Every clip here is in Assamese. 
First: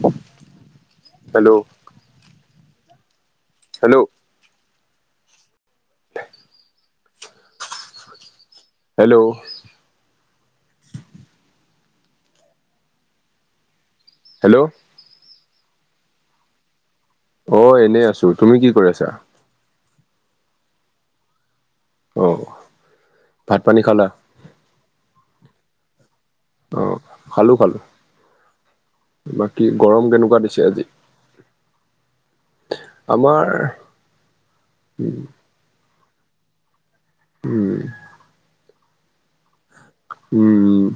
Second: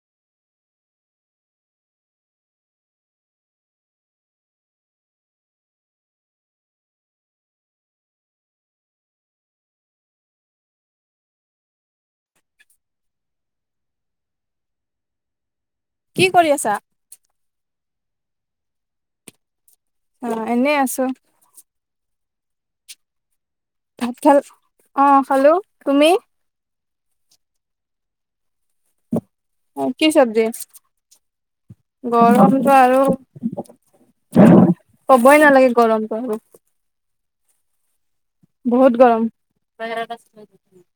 [unintelligible] Hello hello. Hello [inaudible] hello. কি কৰি আছা? অ এনেই আছো, তুমি কি কৰি আছা? অ এনে আছো। অ। ভাত পানী খালা ভাত খাল অ খালো। তুমি? অ খালো খালো। বাকী গৰম কেনেকুৱা দিছে আজি? গৰমতটো আৰু আমাৰ কবই নালাগে গৰম। তই [inaudible] উম উ উ বহুত গৰম ফেনৰ আকৌ স্পীড উম নাইকিয়া হ'ল।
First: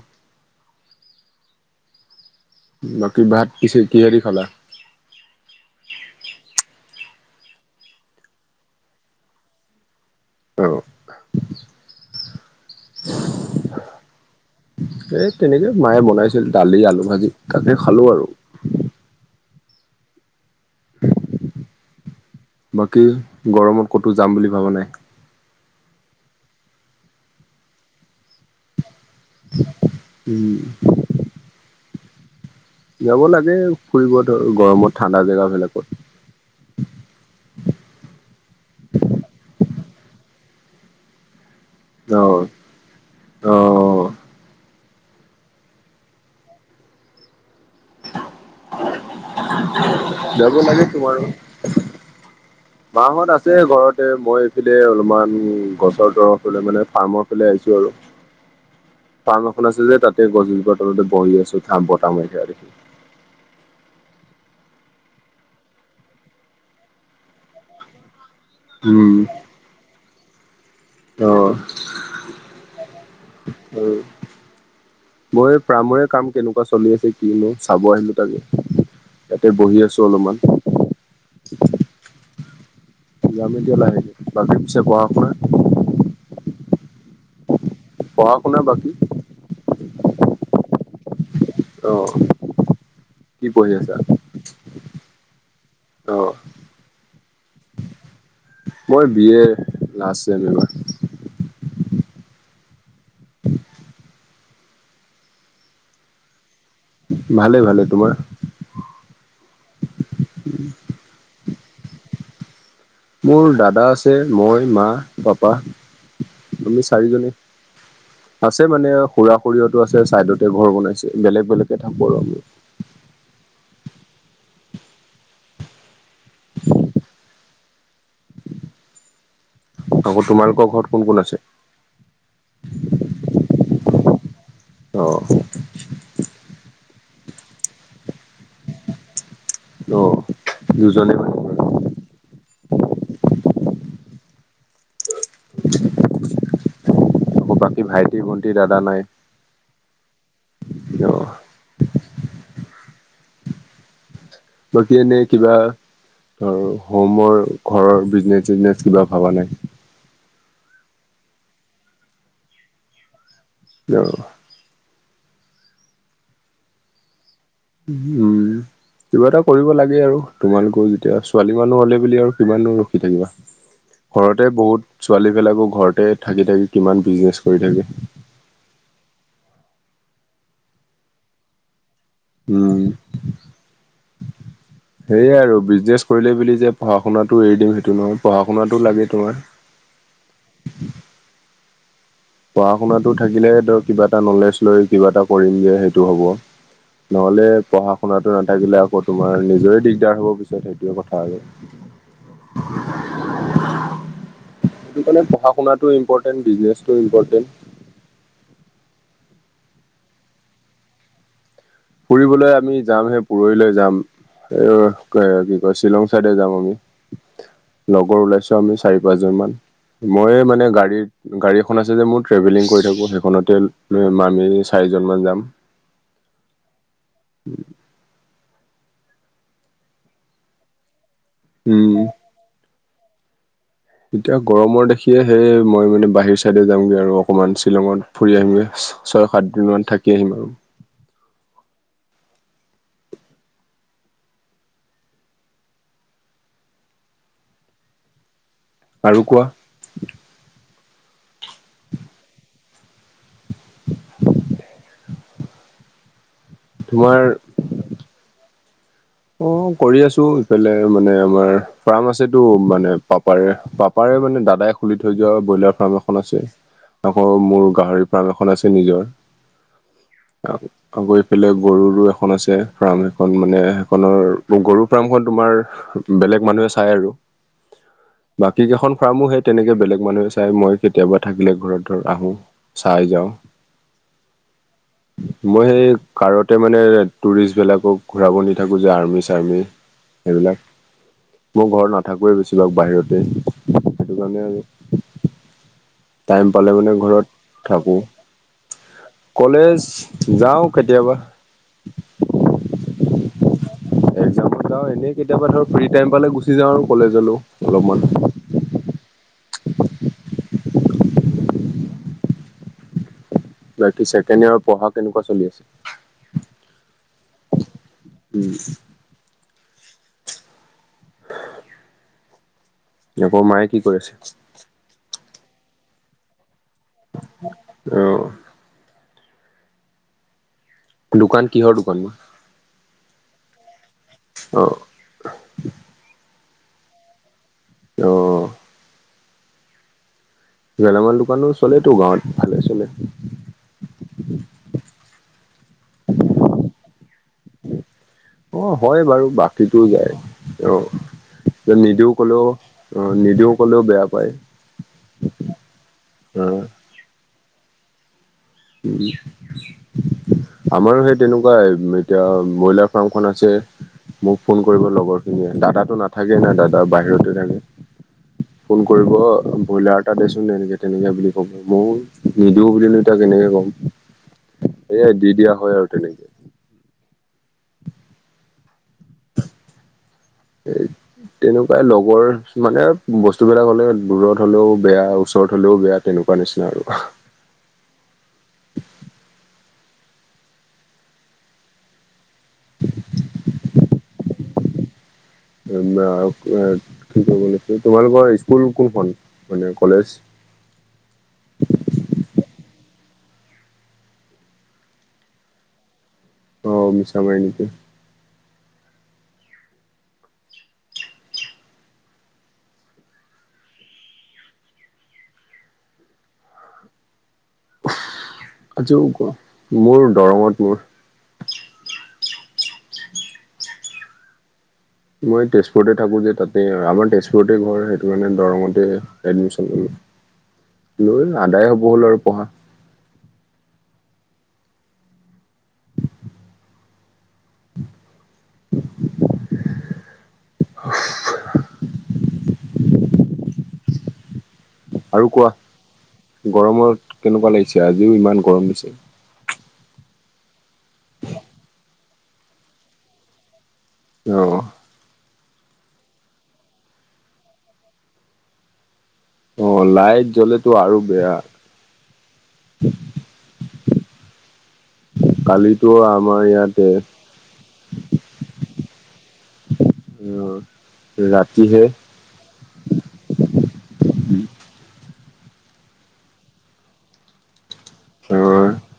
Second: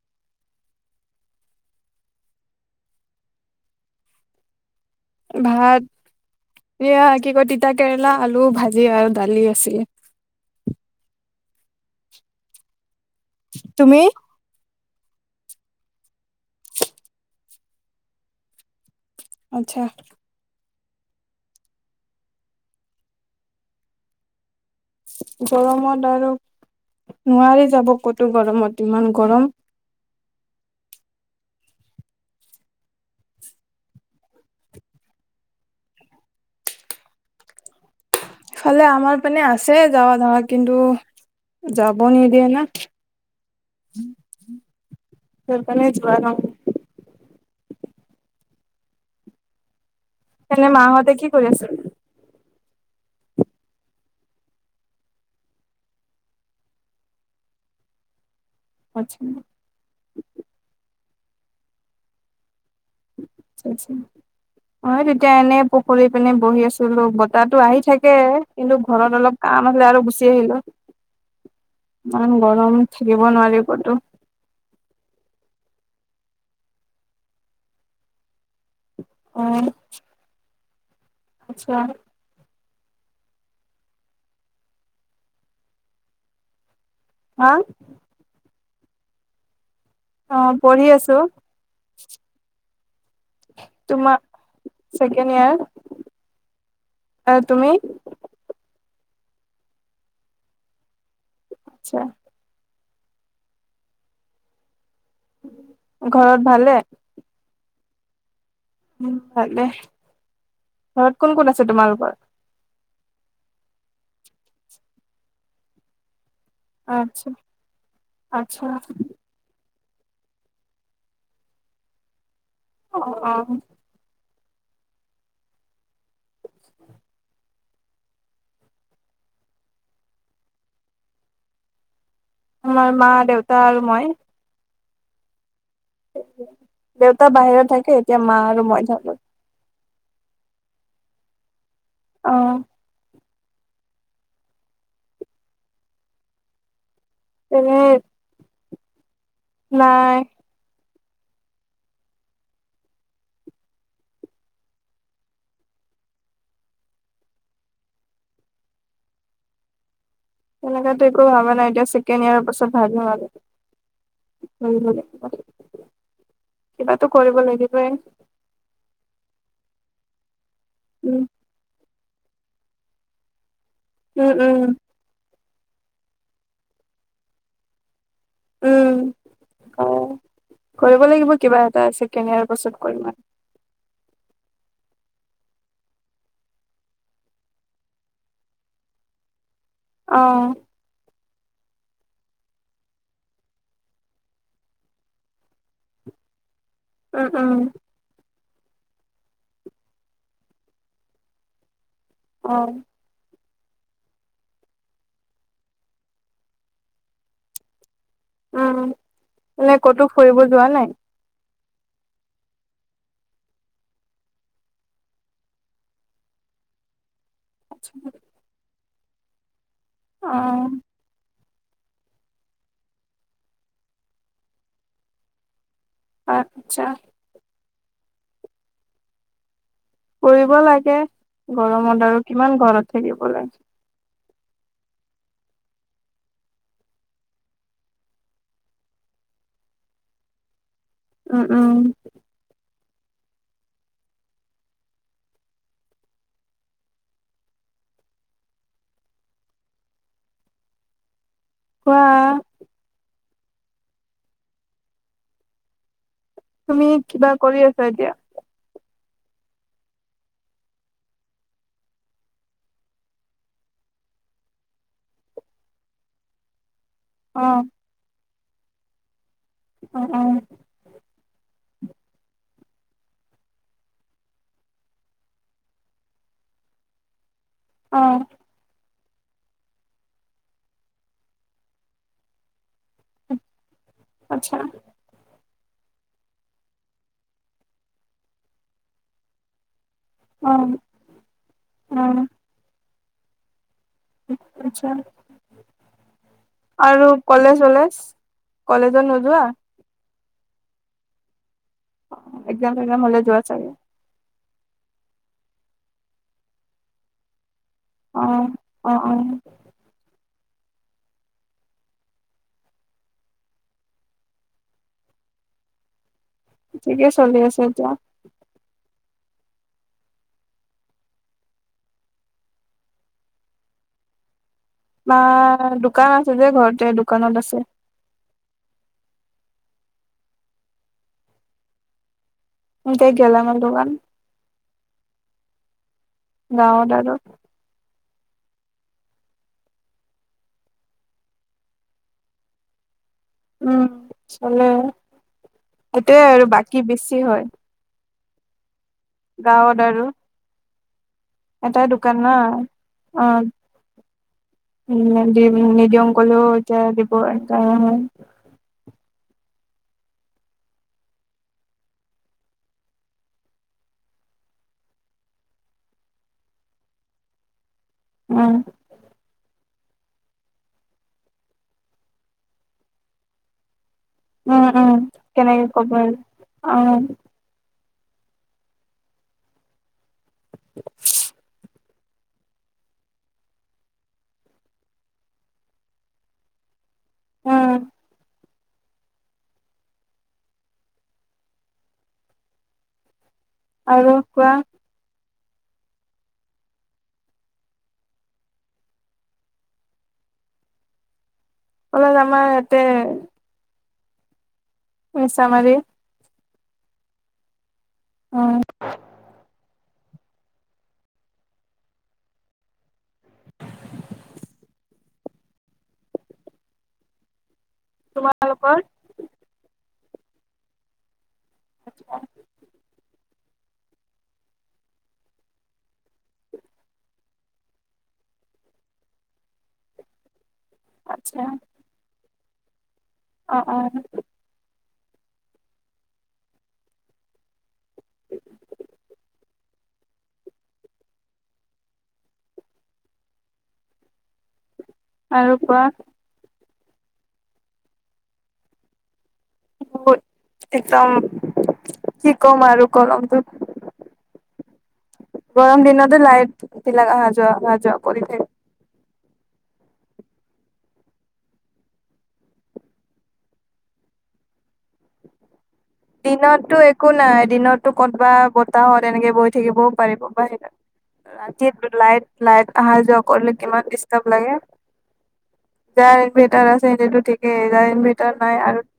বাকী ভাত কিসে কিহেদি খালা? ভাত [unintelligible] এয়া কি কয় তিতা কেৰেলা, আলু ভাজি আৰু দালি আছিলে। তেওঁক ঢি যি চিৰিপ চিৰিপ ছিট তুমি এই তেনেকে মায়ে বনাইছিল দালি, আলু ভাজি তাকে খালো আৰু আচ্ছা। বাকী গৰমত ক'তো যাম বুলি ভাবা নাই। গৰমত আৰু নোৱাৰি যাব ক'তো গৰমত ইমান গৰম উম উ উ ঢক ঢক [unintelligible] যাব লাগে ফুৰিব ধৰ গৰমত ঠাণ্ডা জেগাবিলাকত [inaudible] এফালে আমাৰ পিনে আছে যাৱা-ধাৱা কিন্তু যাব অ নিদিয়ে না অ খিক্ [unintelligible] কোনফালে যোৱা নাই যাবো এনে লাগে মাহঁতে তোমাৰো কি কৰি আছে? মাহঁত আছে ঘৰতে মই এইফালে অলপমান গছৰ তৰফলৈ মানে ফাৰ্মৰ ফালে আহিছো আৰু আচ্ছা [unintelligible] ফাৰ্ম এখন আছে যে তাতে গছজোপাৰ তলতে বহি আছো ধাম বতাহ মাৰিয়া দেখি [unintelligible] চাওকচোন অ, তেতিয়া এনেই পুখুৰী পিনে বহি আছিলো বতাহটো আহি থাকে এ এ কিন্তু ঘৰত উম অলপ কাম আছিলে আৰু গুচি আহিলো।। [inaudible] অ মই প্ৰামাৰ [unintelligible] কাম কেনেকুৱা চলি আছে কি মই চাব আহিলো তাকে অ ইয়াতে বহি আছো অলপমান। আচ্ছা। [unintelligible] হা। পঢ়া শুনা বাকী। অ পঢ়ি আছো। অহঁ। কি কৰিঢ়ি আছা তোমাৰ অহ। অ তুমি। মই বিয় লষ্টচি এবাৰ [unintelligible] আচ্ছা। ঘৰত ভালে। ভালে ভালে তোমাৰ। উম ভাল দে ঘৰত কোন কোন আছে তোমালোকৰ। মোৰ দাদা আছে মই মা পাপা। তুমি আচ্ছা চাৰিজনী আচ্ছা আছে মানে খুৰা খুৰিহত। [unintelligible] আছে ছাইডতে ঘৰ বনাইছে বেলেগ বেলেগকে থাকো আৰু [unintelligible] অ অ। [unintelligible] [inaudible] আকৌ তোমালোকৰ ঘৰত কোন কোন আছে। আমাৰ মা দেউতা আৰু মই। অ। [inaudible] অ দুজনে মানে। অ। আকৌ তেনে বাকী ভাইটি ভণ্টি দাদা নাই। নাই। অহ। বাকী এনেই কিবা। ধৰ হোমৰ ঘৰৰ বিজনেচ চিজনেচ কিবা ভবা নাই। সনেককাতো একো ভাবা নাই এতিয়া চেকেন ইয়াৰ পাছত ভাবিম আৰু। অ কিবাতো কৰিব লাগিব। উম কিবা এটা কৰিব লাগে আৰু তোমালোকৰও উম যেতিয়া ছোৱালী মানুহ হ'লে। আৰু সমান দ ৰখি থাকিবা উম ঘৰতে উম বহুত ছোৱালী বিলাকক। ঘৰতে থাকি থাকি কিমান বিজনেচ কৰি থাকো। উম অ কৰিব লাগিব কিবা এটা আছে। কেনিয়াৰ পাছত কৰিম আৰু। উ [unintelligible] সেয়া আৰু বিজনেছ কৰিলেই বুলি যে পঢ়া শুনাতটো এৰি দিম সেইটো নহয় পঢ়া শুনাতটো লাগে তোমাৰ। অহ। পঢ়া শুনাতটো থাকিলেৰ কিবা এটা নলেজ লৈ কিবা এটা কৰিম যে সেইটো হ'ব। উম নহ'লে উম পঢ়া শুনাতো ন। থাকিলে আকৌ তোমাৰ নিজৰে দিগদাৰ হ'ব বিচাৰে সেইটোৱে কথা আৰু। অ। সেইটো কাৰণে পঢ়া শুনাটো ইম্পৰটেণ্ট বিজনেচটো ইম্পৰটেণ্ট। উম মানে ক'তো ফুৰিব যোৱা নাই। ফুৰিবলৈ আমি যাম সেই পুৰহিলৈ যাম। এই ক কি কয় শ্বিলং চাইডে যাম আমি। লগৰ ওলাইছো আমি চাৰি পাঁচ জন মান অ মইে মানে গাড়ী গাড়ী। এখন আছে যে মোৰ ট্ৰেভেলিং কৰি থাকো সেইখনতে আমি চাৰিজনমান যাম। আচ্ছা [inaudible] কৰিব লাগে উম গৰমত আৰু কিমান ঘৰত থাকিব লাগে। এতিয়া গৰমৰ দেখিয়ে সেই মই মানে বাহিৰ চাইডে যামগে আৰু অকনমান শ্বিলঙত ফুৰি আহিমগৈ। ছয় সাত দিন মান থাকি আহিম আৰু উম উম আৰু কোৱা কোৱা তুমি তোমাৰ কিবা কৰি আছা এতিয়া অ কৰি আছো ইফালে মানে আমাৰ ফাৰ্ম আছেতো মানে পাপাৰ পাপাৰ মানে দাদাই খুলি থৈ যোৱা ব্ৰইলাৰ ফাৰ্ম এখন আছে আকৌ অ মোৰ গাহৰি পাৰ্ম এখন আছে নিজ অ অ এফালে গৰুৰো এখন আছে ফাৰ্ম এখন মানে নৰ গৰু ফাৰ্মখন তোমাৰ বেলেগ মানুহে চাই আৰু অ বাকী কেখন ফাৰ্মৰ সেই তেনেকে বেলেগ মানুহে চাই মই কেতিয়াবা থাকিলে ঘৰত ধৰ আহো চাই যাওঁ [inaudible] আচ্ছা মই সেই কাৰতে মানে টুৰিষ্টবলাকক ঘূৰাব নি থাকো যে আৰ্মি চাৰ্মি অ সেইবিলাক মই ঘৰত অ নাথাকোৱে বেছি ভাগ বাহিৰতে সেইটো কাৰণে আৰু আচ্ছা টাইম পালে মানে আৰু কলেজ ঘৰত চলেজ থাকো কলেজত নোযোৱা কলেজ যাও কেতিয়াবা এক্সাম চেকজাম হলে যোৱা চাগে। একজামত যাওঁ এনেই কেতিয়াবা ধৰ ফ্ৰী টাইম পালে গুচি যাওঁ আৰু কলেজলো অলপমান অ', অ', অ', বাকী ছেকেণ্ড ইয়ৰ পঢ়া কেনেকুৱা চলি আছে। ঠিকে চলি আছে এতিয়া উম আকৌ মায়ে কি কৰি আছে। বা দোকান আছে যে ঘৰতে দোকানত আছে। অ দোকান কিহৰ দোকান তে গেলামাল দোকান আহ [unintelligible] অ গেলামাল দোকানো চলেতো গাঁৱত ভালে চলে সেইটোৱে আৰু বাকী বেছি হয়। অ হয় বাৰু গাঁৱত বাকীতো আৰু যায় আহ যে এটা নিদিও দোকান না ক'লেও অ নিদিও ক'লেও বেয়া পায়। উ দি নিদিয়ম অ কলেও এতিয়া দিব উম আমাৰো সেই তেনেকুৱা এতিয়া ব্ৰইলাৰ ফাৰ্মখন আছে। মোক ফোন কৰিব লগৰ খিনিয়ে দাদা নাথাকে না দাদা বাহিৰতে থাকে। উম, ফোন কৰিব বইলাৰ। তাতেচোন তেনেকে তেনেকে বুলি ক'ব মই নিদিও বুলি নো তাক কেনেকে ক'ম। উম উম সেয়াই দি দিয়া কেনেকে হয় আৰু কবি তেনেকে উম। এ তেনেকুৱাই লগ বৰ মানে বস্তুবিলাক হ'লে দূৰত হলেও বেয়া ওচৰত হলেও বেয়া তেনেকুৱা নিচিনা আৰু উম আৰু কোৱা। উ কি ক তোমালোকৰ স্কুল কোনখন মান কলেজ [unintelligible] কলে আমাৰ ইয়াতে মিছামাৰি অ মিছামাৰি নেকি অ তোমালোকৰ আজি ক মোৰ দৰঙত মোৰ আ মই তেজপুৰতে থাকো যে তাতে আমাৰ তেজপুৰতে ঘৰ সেইটো কাৰণে দৰঙতে এডমিশনো লৈ আচ্ছা আদায় হ'ব হ'ল আৰু পঢ়া অ [inaudible] আৰু কোৱা গৰমত কেনেকুৱা লাগিছে আজিও ইমান গৰম দিছে। একদম কি কম আৰু গৰম টো আহ গৰম দিনতে লাইট বিলাক অহা যোৱা অহ যোৱা কৰি থাকে। অ লাইট জ্বলেটো আৰু বেয়া কালি দিনতটো একো নাই দিনততো কতবাত বতাহত এনেকে বৈ থাকিব। পাৰেব অ বাহ ৰাতি ৰাতিহে লাইট লাইট অহা যোৱা কৰিলে কিমান দিষ্টাৰ্ব লাগে। যাৰ ইনভাৰটাৰ আছে সেইটোতো ঠিকেই যাৰ ইনভাৰ্টাৰ অ নাই আৰু [inaudible]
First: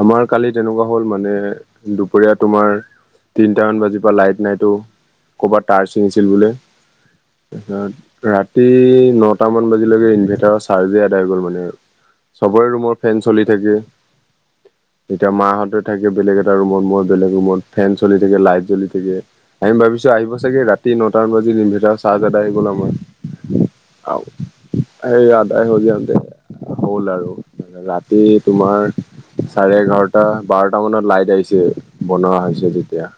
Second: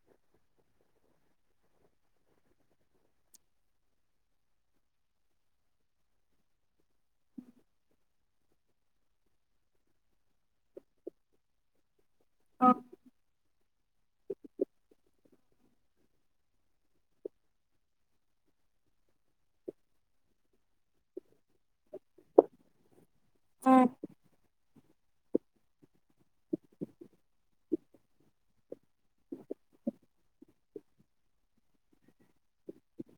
আমাৰ কালি তেনেকুৱা হ'ল মানে দুপৰীয়া তোমাৰ তিনিটামান বাজিৰ লাইট নাইতো কৰবাত তাৰ ছিঙিছিল বোলে তাৰপিছত ৰাতি নটামান বাজিলৈকে ইনভাৰ্টাৰৰ চাৰ্জেই এদায় গ'ল মানে চবৰে ৰুমৰ ফেন চলি থাকে এতিয়া মাহঁতে থাকে বেলেগ এটা ৰুমত মই বেলেগ ৰুমত ফেন চলি থাকে লাইট জ্বলি থাকে আহিম তাৰ পিছত আহিব চাগে ৰাতি নটান বাজাত ইনভাৰটাৰ চাৰ্জ এদায় হৈ গ'ল আমাৰ সেই আদায় হৈ যাওতে হ'ল আৰু মানে ৰাতি তোমাৰ চাৰে এঘাৰটা বাৰটা মানত লাইট আহিছে বনোৱা হৈছে যেতিয়া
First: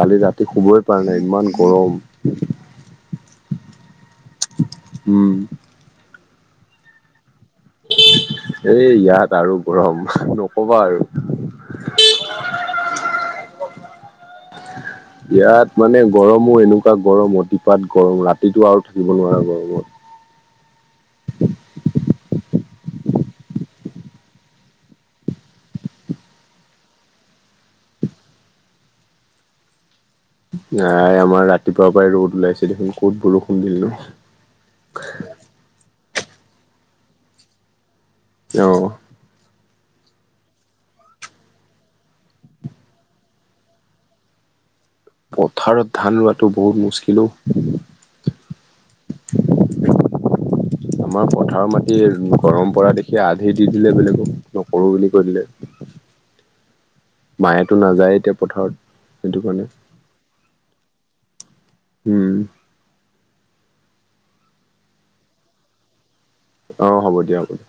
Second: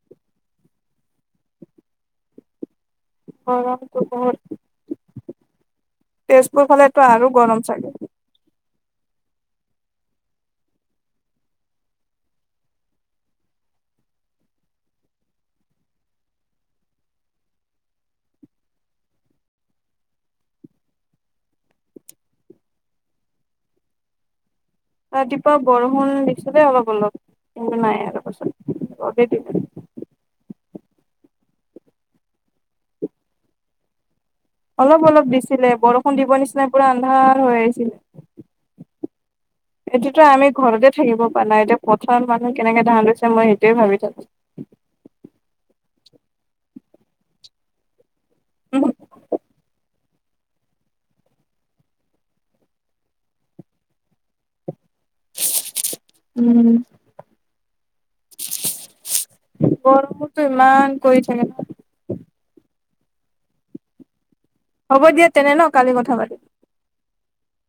কালি ৰাতি শুবই পৰা নাই ইমান গৰম অ উম তেজপুৰ ফালেটো আৰু গৰম চাগে এই ইয়াত আৰু গৰম নকবা আৰু [unintelligible] ইয়াত মানে গৰমো এনেকুৱা গৰম অতিপাত গৰম ৰাতিটো আৰু থাকিব নোৱাৰা গৰমত [inaudible] ৰাতিপুৱা বৰষুণ দেখিছোঁ দেই অলপ অলপ নাই আৰু ৰচোন ৰবি দিলে এ আমাৰ ৰাতিপুৱা পৰাই ৰ'দ ওলাইছে দেখোন ক'ত বৰষুণ দিলেনো অলপ অলপ দিছিলে বৰষুণ দিব নিচিনা পুৰা আন্ধাৰ হৈ আহিছিলে অহ এইটোতো আমি ঘৰতে থাকিব পৰা নাই এতিয়া পথাৰত মানুহ কেনেকে ধান লৈছে মই সেইটোৱে ভাবি থাকো পথাৰত ধান ৰোৱাটো বহুত মুস্কিলো অ উম আমাৰ পথাৰ মাটি গৰম পৰা দেখি আধি দি দিলে বেলেগক সৰু বুলি কৈ দিলে। উম। মায়েতো নাযায় এতিয়া পথাৰত সেইটো কাৰণে কিমান কৰিথাকে। উম হ'ব দিয়া তেনে ন কালি কথা পাতিম অঁ হ'ব দিয়া হ'ব দিয়া।